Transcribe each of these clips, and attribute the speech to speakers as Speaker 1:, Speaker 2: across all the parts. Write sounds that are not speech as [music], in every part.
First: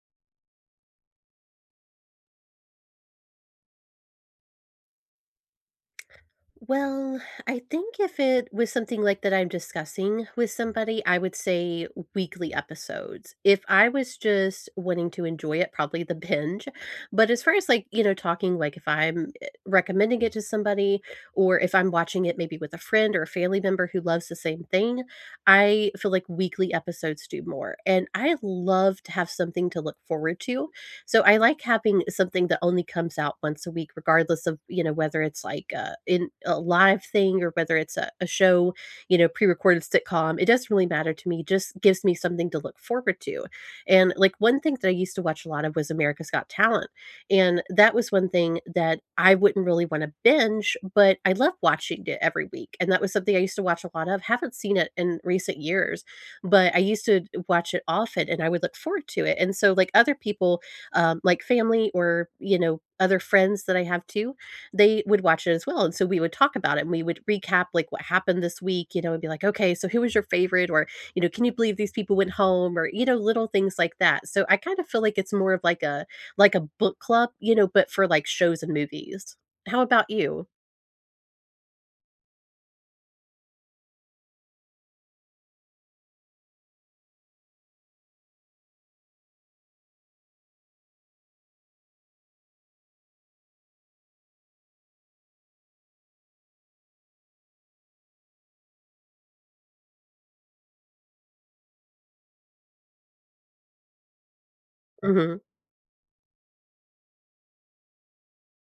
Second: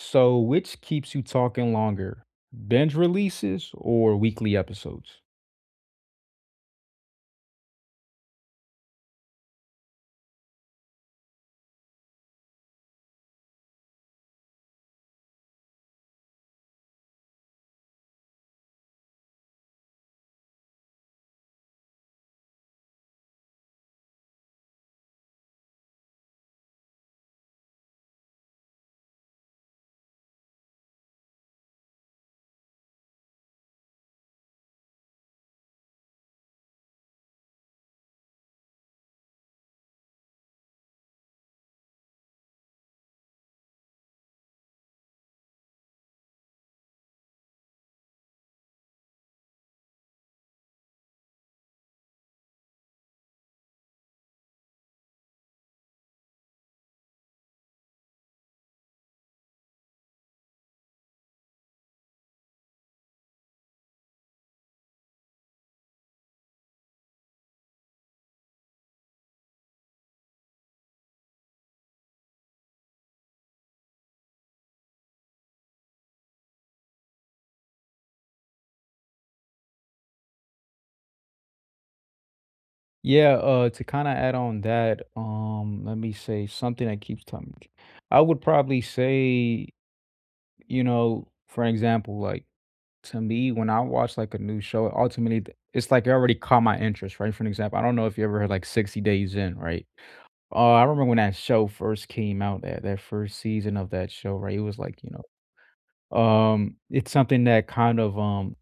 Speaker 1: So, which keeps you talking longer, binge releases or weekly episodes?
Speaker 2: Well, I think if it was something like that I'm discussing with somebody, I would say weekly episodes. If I was just wanting to enjoy it, probably the [laughs] binge. But as far as like, talking, like if I'm recommending it to somebody or if I'm watching it maybe with a friend or a family member who loves the same thing, I feel like weekly episodes do more. And I love to have something to look forward to so I like having something that only comes out once a week, regardless of, whether it's like in a live thing or whether it's a show, pre-recorded sitcom. It doesn't really matter to me. It just gives me something to look forward to. And like one thing that I used to watch a lot of was America's Got Talent. And that was one thing that I wouldn't really want to binge, but I love watching it every week. And that was something I used to watch a lot of. Haven't seen it in recent years, but I used to watch it often and I would look forward to it. And so like other people like family or other friends that I have too, they would watch it as well, and so we would talk about it and we would recap like what happened this week, you know, and be like, okay, so who was your favorite, or you know, can you believe these people went home, or you know, little things like that. So I kind of feel like it's more of like a book club, you know, but for like shows and movies. How about you?
Speaker 1: Yeah, to kind of add on that, let me say something that keeps time. I would probably say, you know, for example, like to me, when I watch like a new show, ultimately it's like it already caught my interest, right? For an example, I don't know if you ever heard like 60 Days In, right? I remember when that show first came out, that first season of that show, right? It was like, you know.
Speaker 2: Hmm.
Speaker 1: It's something that kind of,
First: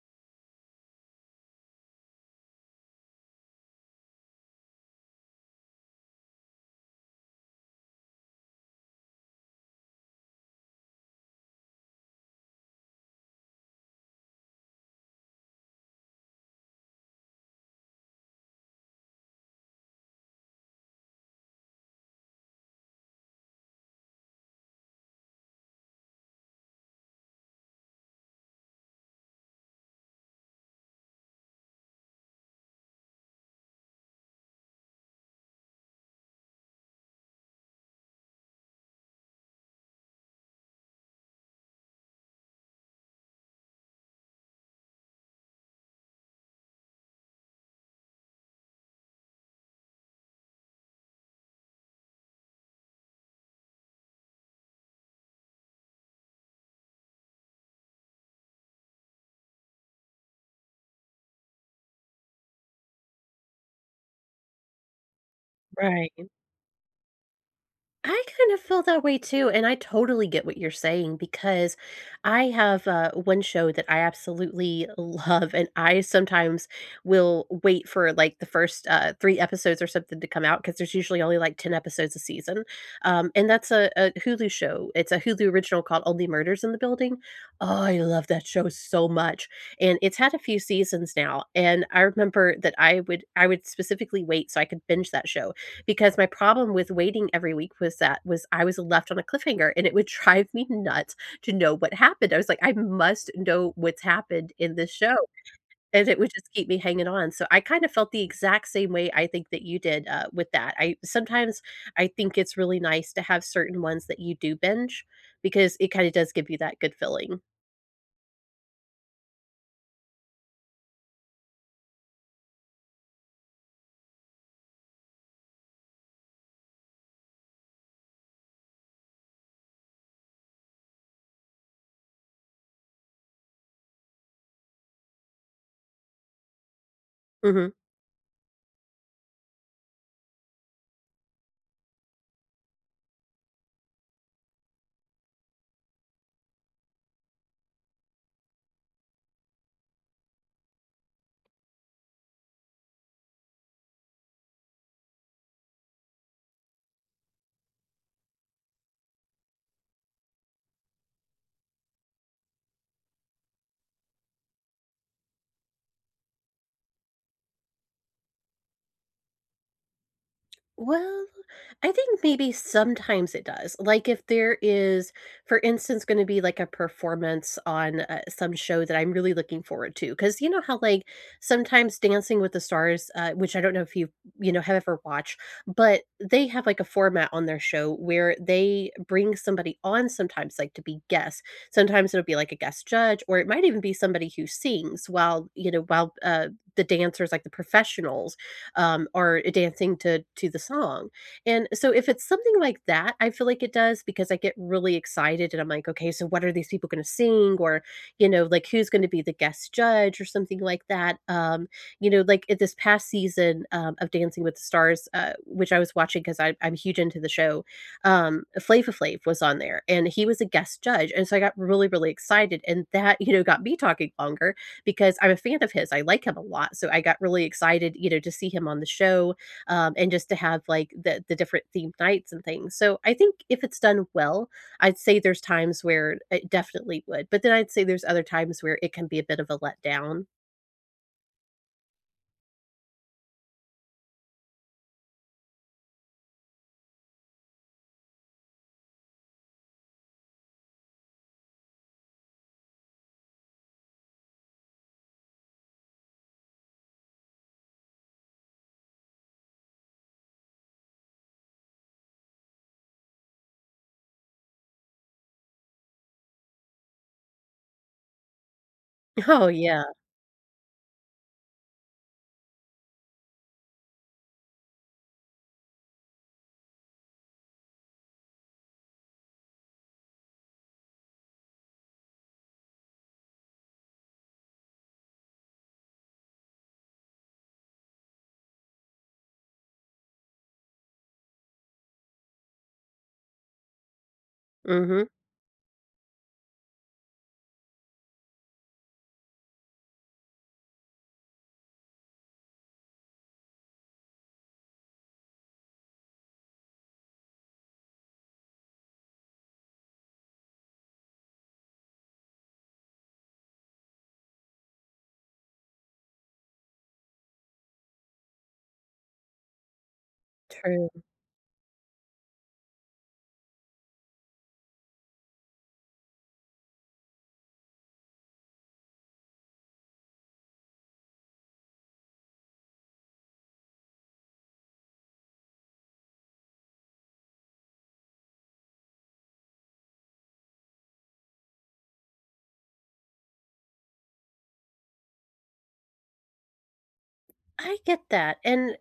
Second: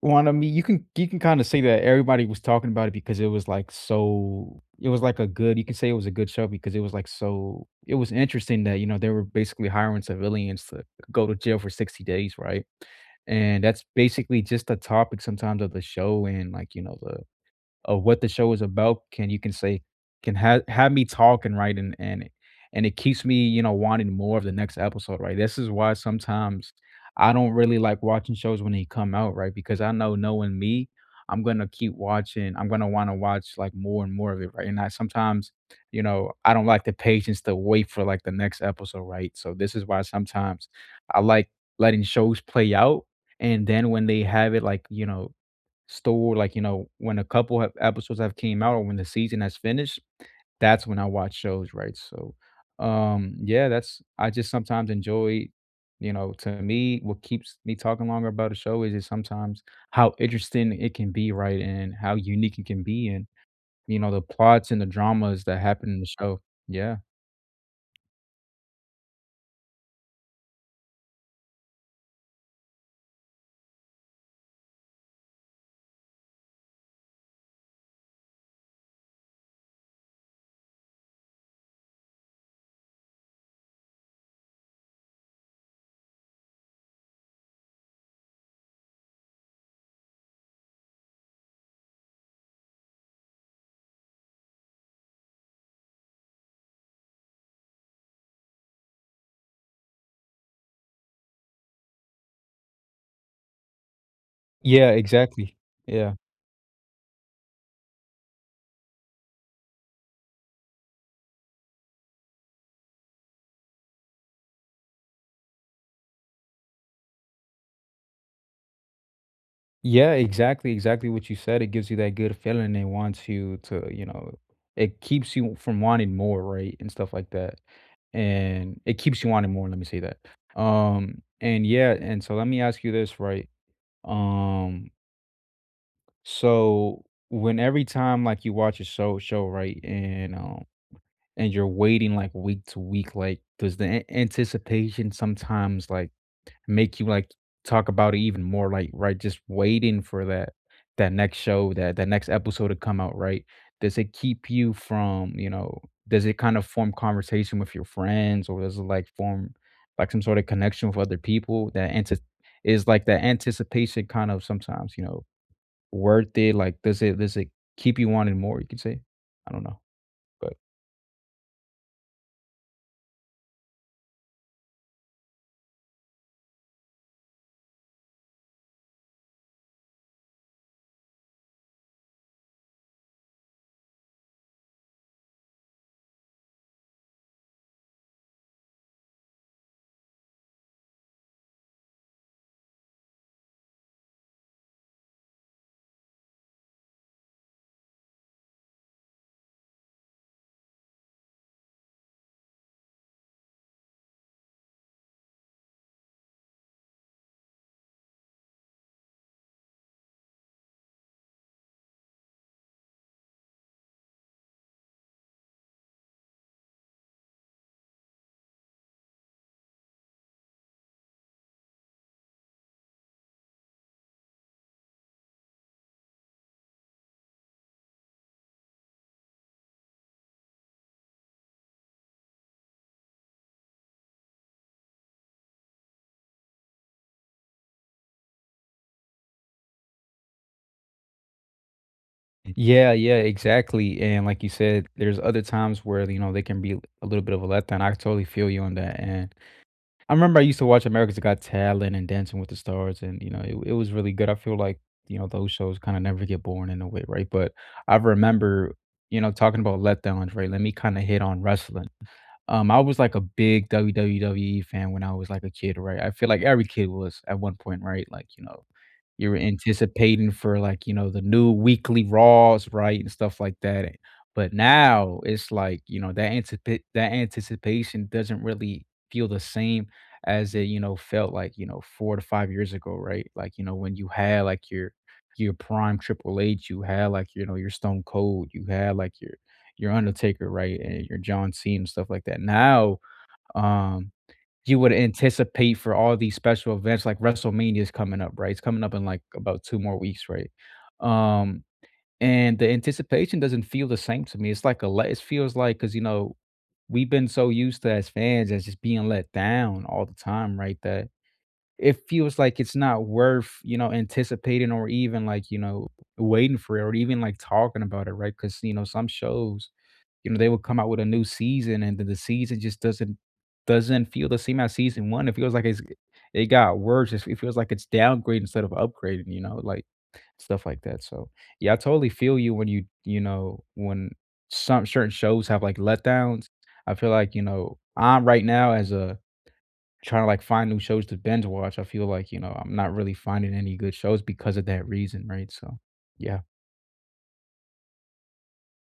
Speaker 1: one, I mean, you can kinda say that everybody was talking about it because it was, like, so it was, like, a good, you can say it was a good show because it was, like, so it was interesting that, you know, they were basically hiring civilians to go to jail for 60 days, right? And that's basically just the topic sometimes of the show and, like, you know, the of what the show is about, can you can say, can have me talking, right? And it and it keeps me, you know, wanting more of the next episode, right? This is why sometimes I don't really like watching shows when they come out, right? Because I know knowing me, I'm gonna keep watching. I'm gonna want to watch like more and more of it, right? And I sometimes, you know, I don't like the patience to wait for like the next episode, right? So this is why sometimes I like letting shows play out and then when they have it like you know store, like, you know, when a couple have episodes have came out or when the season has finished, that's when I watch shows, right? So, yeah, that's I just sometimes enjoy, you know, to me, what keeps me talking longer about a show is just sometimes how interesting it can be, right? And how unique it can be and, you know, the plots and the dramas that happen in the
Speaker 2: Right.
Speaker 1: show. Yeah.
Speaker 2: I kind of feel that way too, and I totally get what you're saying because I have one show that I absolutely [laughs] love, and I sometimes will wait for like the first three episodes or something to come out because there's usually only like ten episodes a season, and that's a Hulu show. It's a Hulu original called Only Murders in the Building. Oh, I love that show so much, and it's had a few seasons now. And I remember that I would specifically wait so I could binge that show because my problem with waiting every week was that was I was left on a cliffhanger and it would [laughs] drive me nuts to know what happened. I was like, I must know what's happened in this
Speaker 1: Yeah,
Speaker 2: show.
Speaker 1: exactly.
Speaker 2: And
Speaker 1: Yeah.
Speaker 2: it would just keep me hanging on. So I kind of felt the exact same way I think that you did with that. I sometimes I think it's really nice to have certain ones that you do binge because it kind of does give you that good feeling.
Speaker 1: Yeah, exactly, exactly what you said. It gives you that good feeling and wants you to, you know, it keeps you from wanting more, right? And stuff like that. And it keeps you wanting more, let me say that. And yeah, and so let me ask you this, right? Um, so when
Speaker 2: Mhm.
Speaker 1: every time like you watch a show, right, and and you're waiting like week to week, like does the anticipation sometimes like make you, like, talk about it even more, like, right, just waiting for that next show, that next episode to come out, right? Does it keep you from, you know, does it kind of form conversation with your friends, or does it, like, form, like, some sort of connection with other people that anti is, like, that anticipation kind of sometimes, you know, worth it? Like, does it keep you wanting more, you could say? I don't know, but
Speaker 2: Well, I think maybe sometimes it does. Like if there is, for instance, going to be like a performance on some show that I'm really looking forward to, because you know how like sometimes Dancing with the Stars, which I don't know if you you know have ever watched, but they have like a format on their show where they bring somebody on sometimes like to be guests. Sometimes it'll be like a guest judge, or it might even be somebody who sings while you know while the dancers like the professionals or dancing to the song. And so if it's something like that, I feel like it does because I get really excited and I'm like, okay, so what are these people going to sing or you know, like who's going to be the guest judge or something like that. You know, like at this past season of Dancing with the Stars, which I was watching because I'm huge into the show, Flava Flav was on there and he was a guest judge. And so I got really, really excited. And that, you know, got me talking longer because I'm a fan of his. I like him a lot. So I got really excited, you know, to see him on the show and just to have like the different themed nights and things. So I think if it's done well, I'd say there's times where it definitely would. But then I'd say there's other times where it can be a bit of a letdown.
Speaker 1: yeah, yeah, exactly. And like you said, there's other times where, you know, they can be a little bit of a letdown. I totally feel you on that. And I remember I used to watch America's Got Talent and Dancing with the Stars, and, you know, it was really good. I feel like, you know, those shows kind of never get boring in a way, right? But I remember, you know, talking about letdowns, right? Let me kind of hit on wrestling. I was like a big WWE fan when I was like a kid, right? I feel like every kid was at one point, right? Like, you know,
Speaker 2: [laughs]
Speaker 1: you're
Speaker 2: Oh, yeah.
Speaker 1: anticipating for like, you know, the new weekly Raws, right? And stuff like that. But now it's like, you know, that that anticipation doesn't really feel the same as it, you know, felt like, you know, four to five years ago, right? Like, you know, when you had like your prime Triple H, you had like, you know, your Stone Cold, you had like your Undertaker, right, and your John Cena and stuff like that. Now, um, you would
Speaker 2: Hmm.
Speaker 1: anticipate for all these special events like WrestleMania is coming up, right? It's coming up in like about 2 more weeks, right? Um, and the anticipation doesn't feel the same to me. It's like a let, it feels like because you know, we've been so used to as fans as just being let down all the time, right, that it feels like it's not worth, you know, anticipating or even like, you know, waiting for it or even like talking about it, right? Because you know, some shows you know, they would come
Speaker 2: True.
Speaker 1: out with a new season and then the season just doesn't feel the same as season 1. It feels like it got worse. It feels like it's downgrading instead of upgrading, you know, like stuff like that. So, yeah, I totally feel you when you know, when some certain shows have like letdowns. I feel like, you know, I'm right now as a trying to like find new shows to binge watch. I feel like, you know, I'm not really finding any good shows because of that reason, right? So, yeah,
Speaker 2: I get that. And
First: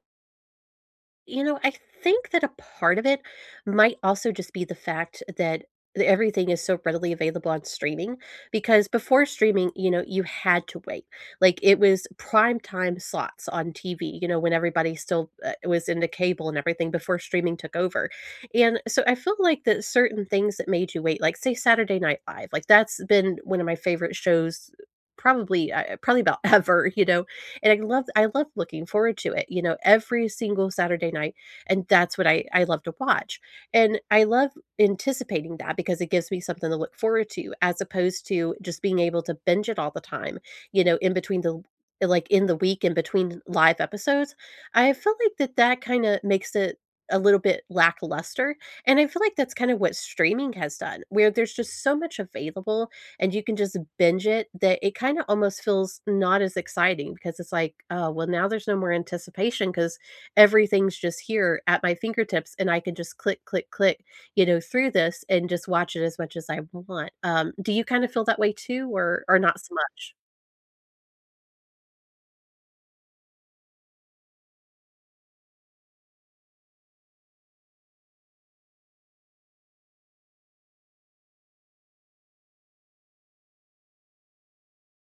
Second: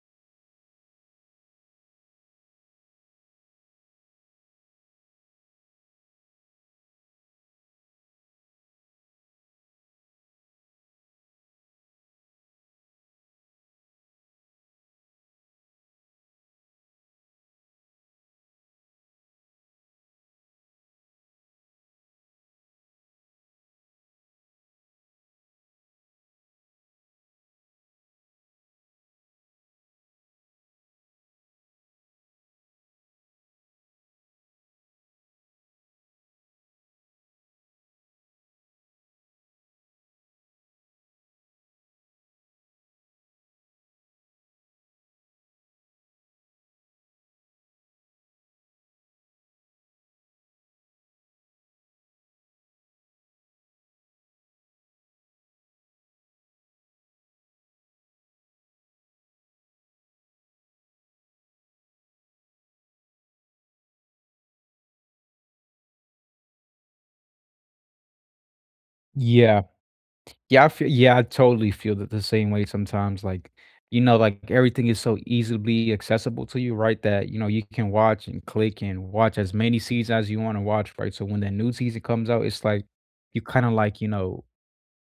Speaker 2: you know, I think that a part of it might also just be the fact that everything is so readily available on streaming because before streaming, you know, you had to wait. Like it was prime time slots on TV, you know, when everybody still was into cable and everything before streaming took over. And so I feel like that certain things that made you wait, like say Saturday Night Live, like that's been one of my favorite shows probably probably about [laughs] ever you know and I love looking forward to it, you know, every single Saturday night, and that's what I love to watch. And I love anticipating that because it gives me something to look forward to as opposed to just being able to binge it all the time, you know, in between the like in the week in between live episodes. I feel like that kind of makes it a little bit lackluster. And I feel like that's kind of what streaming has done, where there's just so much available and you can just binge it, that it kind of almost feels not as exciting because it's like, oh, well, now there's no more anticipation because everything's just here at my fingertips and I can just click, click, click, you know, through this and just watch it as much as I want. Do you kind of feel that way too, or not
Speaker 1: yeah.
Speaker 2: so much?
Speaker 1: Yeah, I feel yeah, I totally feel that the same way sometimes, like, you know, like, everything is so easily accessible to you, right, that, you know, you can watch and click and watch as many seasons as you wanna watch, right, so when that new season comes out, it's like you kinda, like, you know,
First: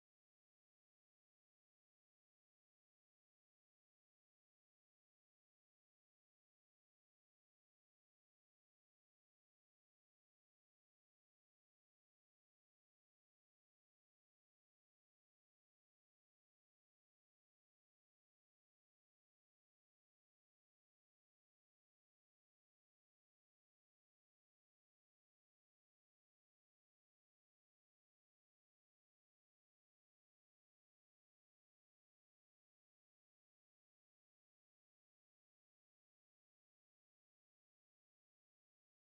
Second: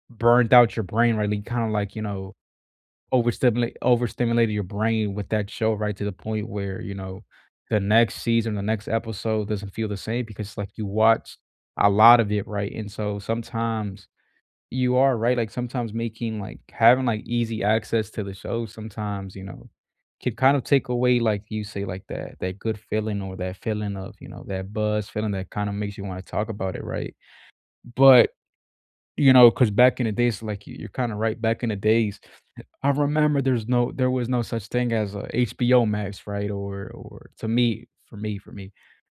Speaker 1: burned out your brain, right, like, kinda, like, you know, overstimulated your brain with that show, right, to the point where, you know, the next season, the next episode doesn't feel the same because, like, you watched a lot of it, right, and so sometimes you are right, like, sometimes making, like having, like, easy access to the show sometimes, you know, can kind of take away, like you say, like, that good feeling or that feeling of, you know, that buzz feeling that kinda makes you wanna talk about it, right? But, you know, because back in the days, like, you're kinda right, back in the days, I remember there was no such thing as a HBO Max, right? Or to me for me,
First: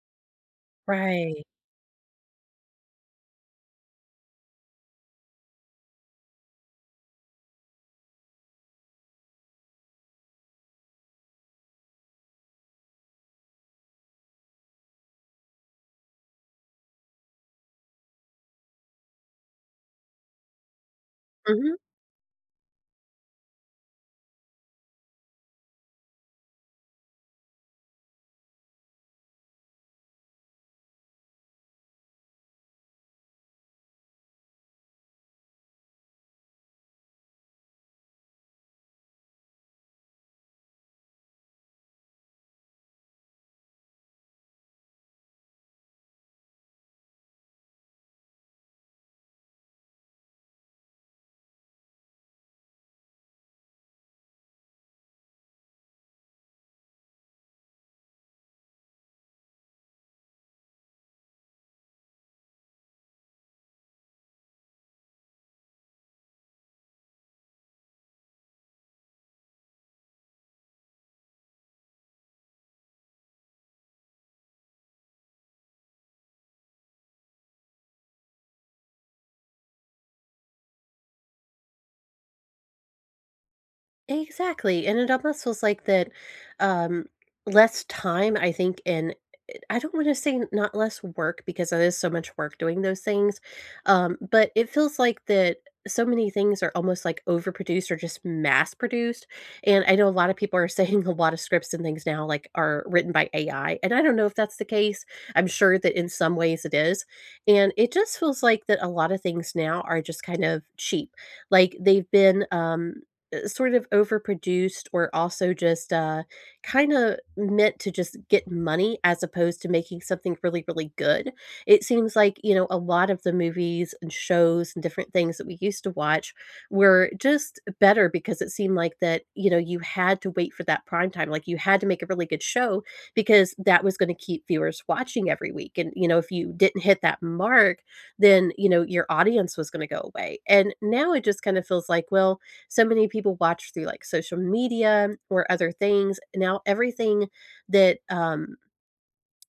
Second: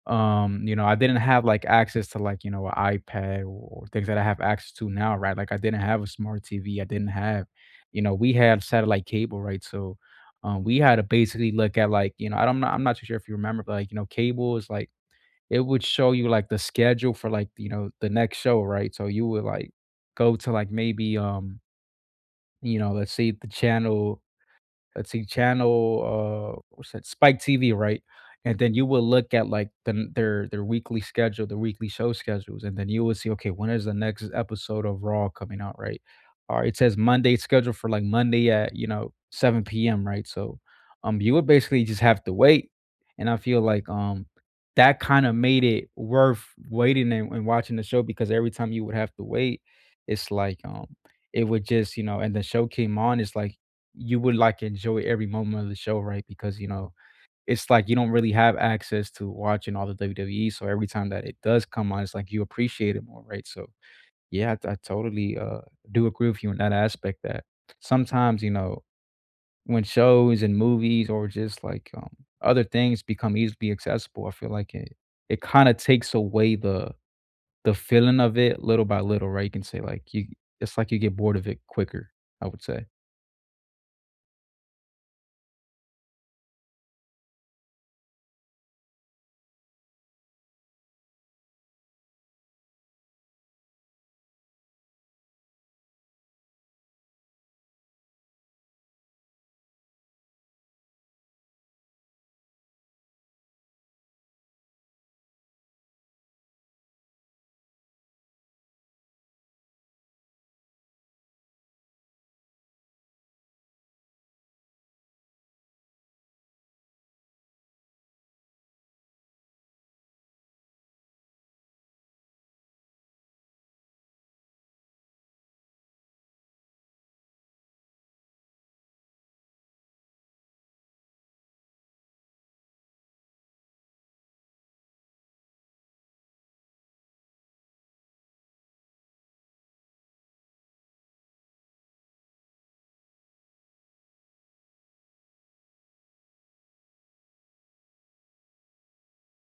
Speaker 1: you know, I didn't
Speaker 2: Right.
Speaker 1: have like access to like, you know, an iPad or things that I have access to now, right? Like I didn't have a smart TV. I didn't have, you know, we had satellite cable, right? So we had to basically look at like, you know, I don't know, I'm not too sure if you remember, but like, you know, cable is like it would show you like the schedule for like, you know, the next show, right? So you would like go to like maybe,
Speaker 2: Hmm.
Speaker 1: you know, let's say the channel, let's see, channel, what's that? Spike TV, right? And then you will look at like the their weekly schedule, their weekly show schedules, and then you will see, okay, when is the next episode of Raw coming out, right? Or it says Monday it's scheduled for like Monday at you know 7 p.m. right? So, you would basically just have to wait, and I feel like that kind of made it worth waiting and, watching the show because every time you would have to wait, it's like it would just you know, and the show came on, it's like you would like enjoy every moment of the show, right? Because you know, it's like you don't really have access to watching all the WWE. So every time that it does come on, it's like you appreciate it more, right? So yeah, I totally do agree with you in that aspect that sometimes, you know, when shows and movies or just like other things become easily accessible, I feel like it kind of takes away the feeling of it little by little, right? You can say like you it's like you get bored of it quicker, I would say.
Speaker 2: Exactly. And it almost feels like that um less time, I think, in I don't want to say not less work because that is so much work doing those things, but it feels like that so many things are almost like overproduced or just mass produced. And I know a lot of people are [laughs] saying a lot of scripts and things now like are written by AI, and I don't know if that's the case. I'm sure that in some ways it is, and it just feels like that a lot of things now are just kind of cheap, like they've been sort of overproduced or also just. Kinda meant to just get money as opposed to making something really, really good. It seems like, you know, a lot of the movies and shows and different things that we used to watch were just better because it seemed like that, you know, you had to wait for that prime time, like, you had to make a really good show because that was gonna keep viewers watching every week, and, you know, if you didn't hit that mark, then, you know, your audience was gonna go away, and now it just kinda feels like, well, so many people watch through like social media or other things. Now everything that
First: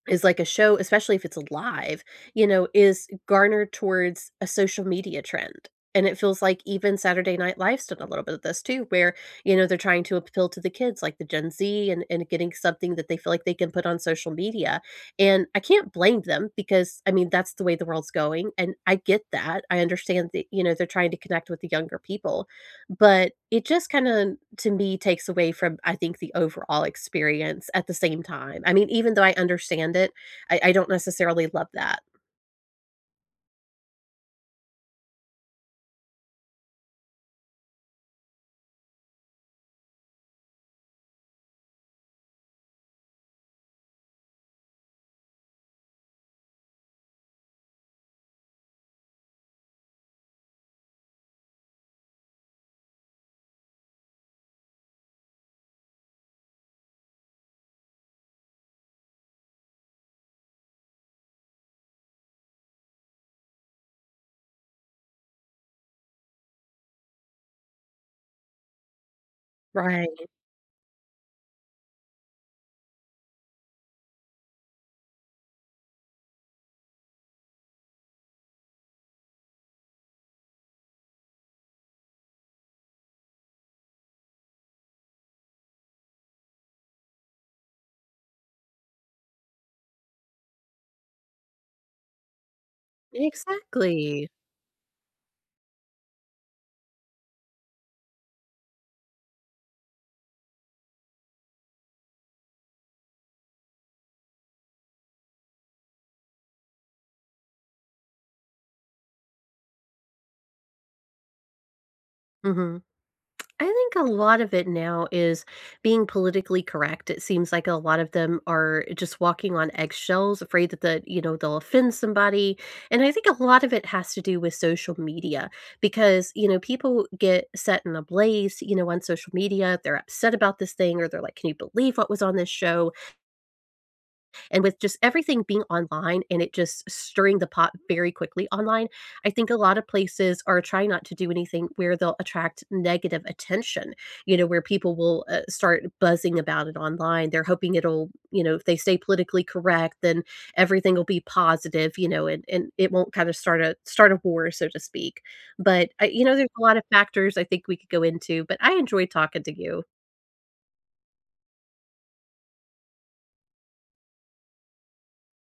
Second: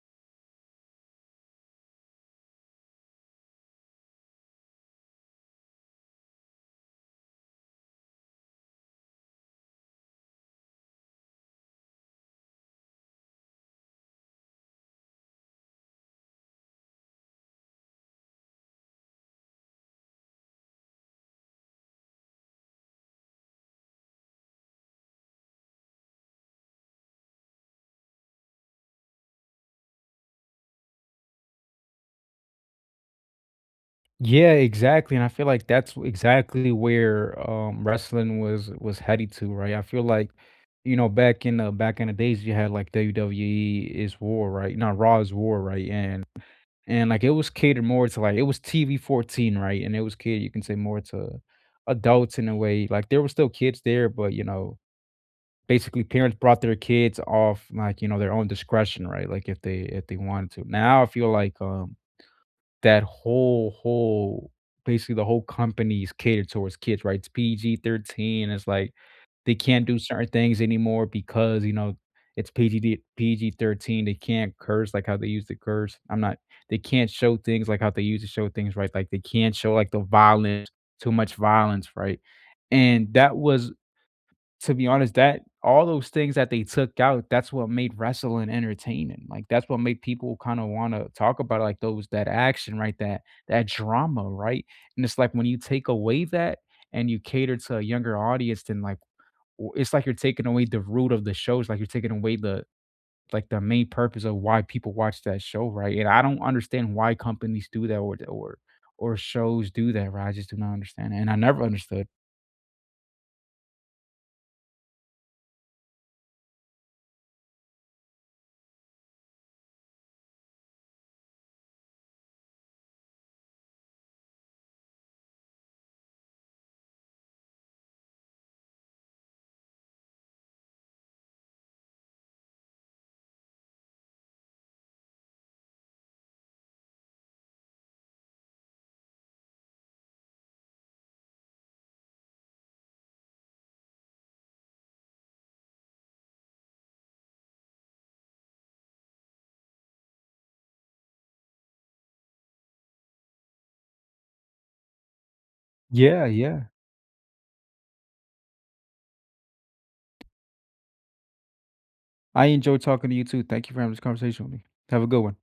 Speaker 2: is like a show, especially if it's live, you know, is garnered towards a social media trend. And it feels like even Saturday Night Live's done a little bit of this too, where, you know, they're trying to appeal to the kids, like the Gen Z, and, getting something that they feel like they can put on social media. And I can't blame them because, I mean, that's the way the world's going. And I get that. I understand that, you know, they're trying to connect with the younger people but it just kinda, to me, takes away from, I think, the overall experience at the same time. I mean, even though I understand it, I don't necessarily love that.
Speaker 1: Yeah, exactly, and I feel like that's exactly where, wrestling was headed to, right? I feel like, you know, back in the days, you had, like, WWE is War, right? Not Raw is War, right? And like, it was catered more to, like it was TV-14, right? And it was catered, you can say, more to adults in a way, like, there were still kids there, but, you know, basically, parents brought their kids off, like, you know, their own discretion, right? Like, if they wanted to. Now I feel like, that whole basically, the whole company is catered towards kids, right? It's PG-13, it's like, they can't do
Speaker 2: Right.
Speaker 1: certain things anymore because, you know, it's PGD PG-13, they can't curse like how they used to curse. I'm not they can't show things like how they used to show things, right? Like, they can't show, like, the violence too much violence, right? And that was, to be honest, that all those things that they took out, that's what made wrestling entertaining. Like, that's what made people kinda wanna talk about, it, like, those that action, right? That that drama,
Speaker 2: Exactly.
Speaker 1: right? And it's like when you take away that and you cater to a younger audience, then, like, w it's like you're taking away the root of the shows, like, you're taking away the like, the main purpose of why people watch that show, right? And I don't understand why companies do that or or shows do that, right? I just do not understand, it, and I never understood.
Speaker 2: Mhm. I think a lot of it now is being politically correct. It seems like a lot of them are just walking on eggshells, afraid that the you know they'll offend somebody. And I think a lot of it has to do with social media because you know people get set in a blaze, you know, on social media. They're upset about this thing, or they're like, "Can you believe what was on this show?" And with just everything being online and it just stirring the pot very quickly online, I think a lot of places are trying not to do anything where they'll attract negative attention, you know, where people will start buzzing about it online. They're hoping it'll, you know, if they stay politically correct, then everything will be positive, you know, and it won't kind of start a war, so to speak. But I, you
Speaker 1: Yeah,
Speaker 2: know, there's a
Speaker 1: yeah.
Speaker 2: lot of factors I think we could go into. But I enjoy talking to you.
Speaker 1: I enjoy talking to you too. Thank you for having this conversation with me. Have a good one.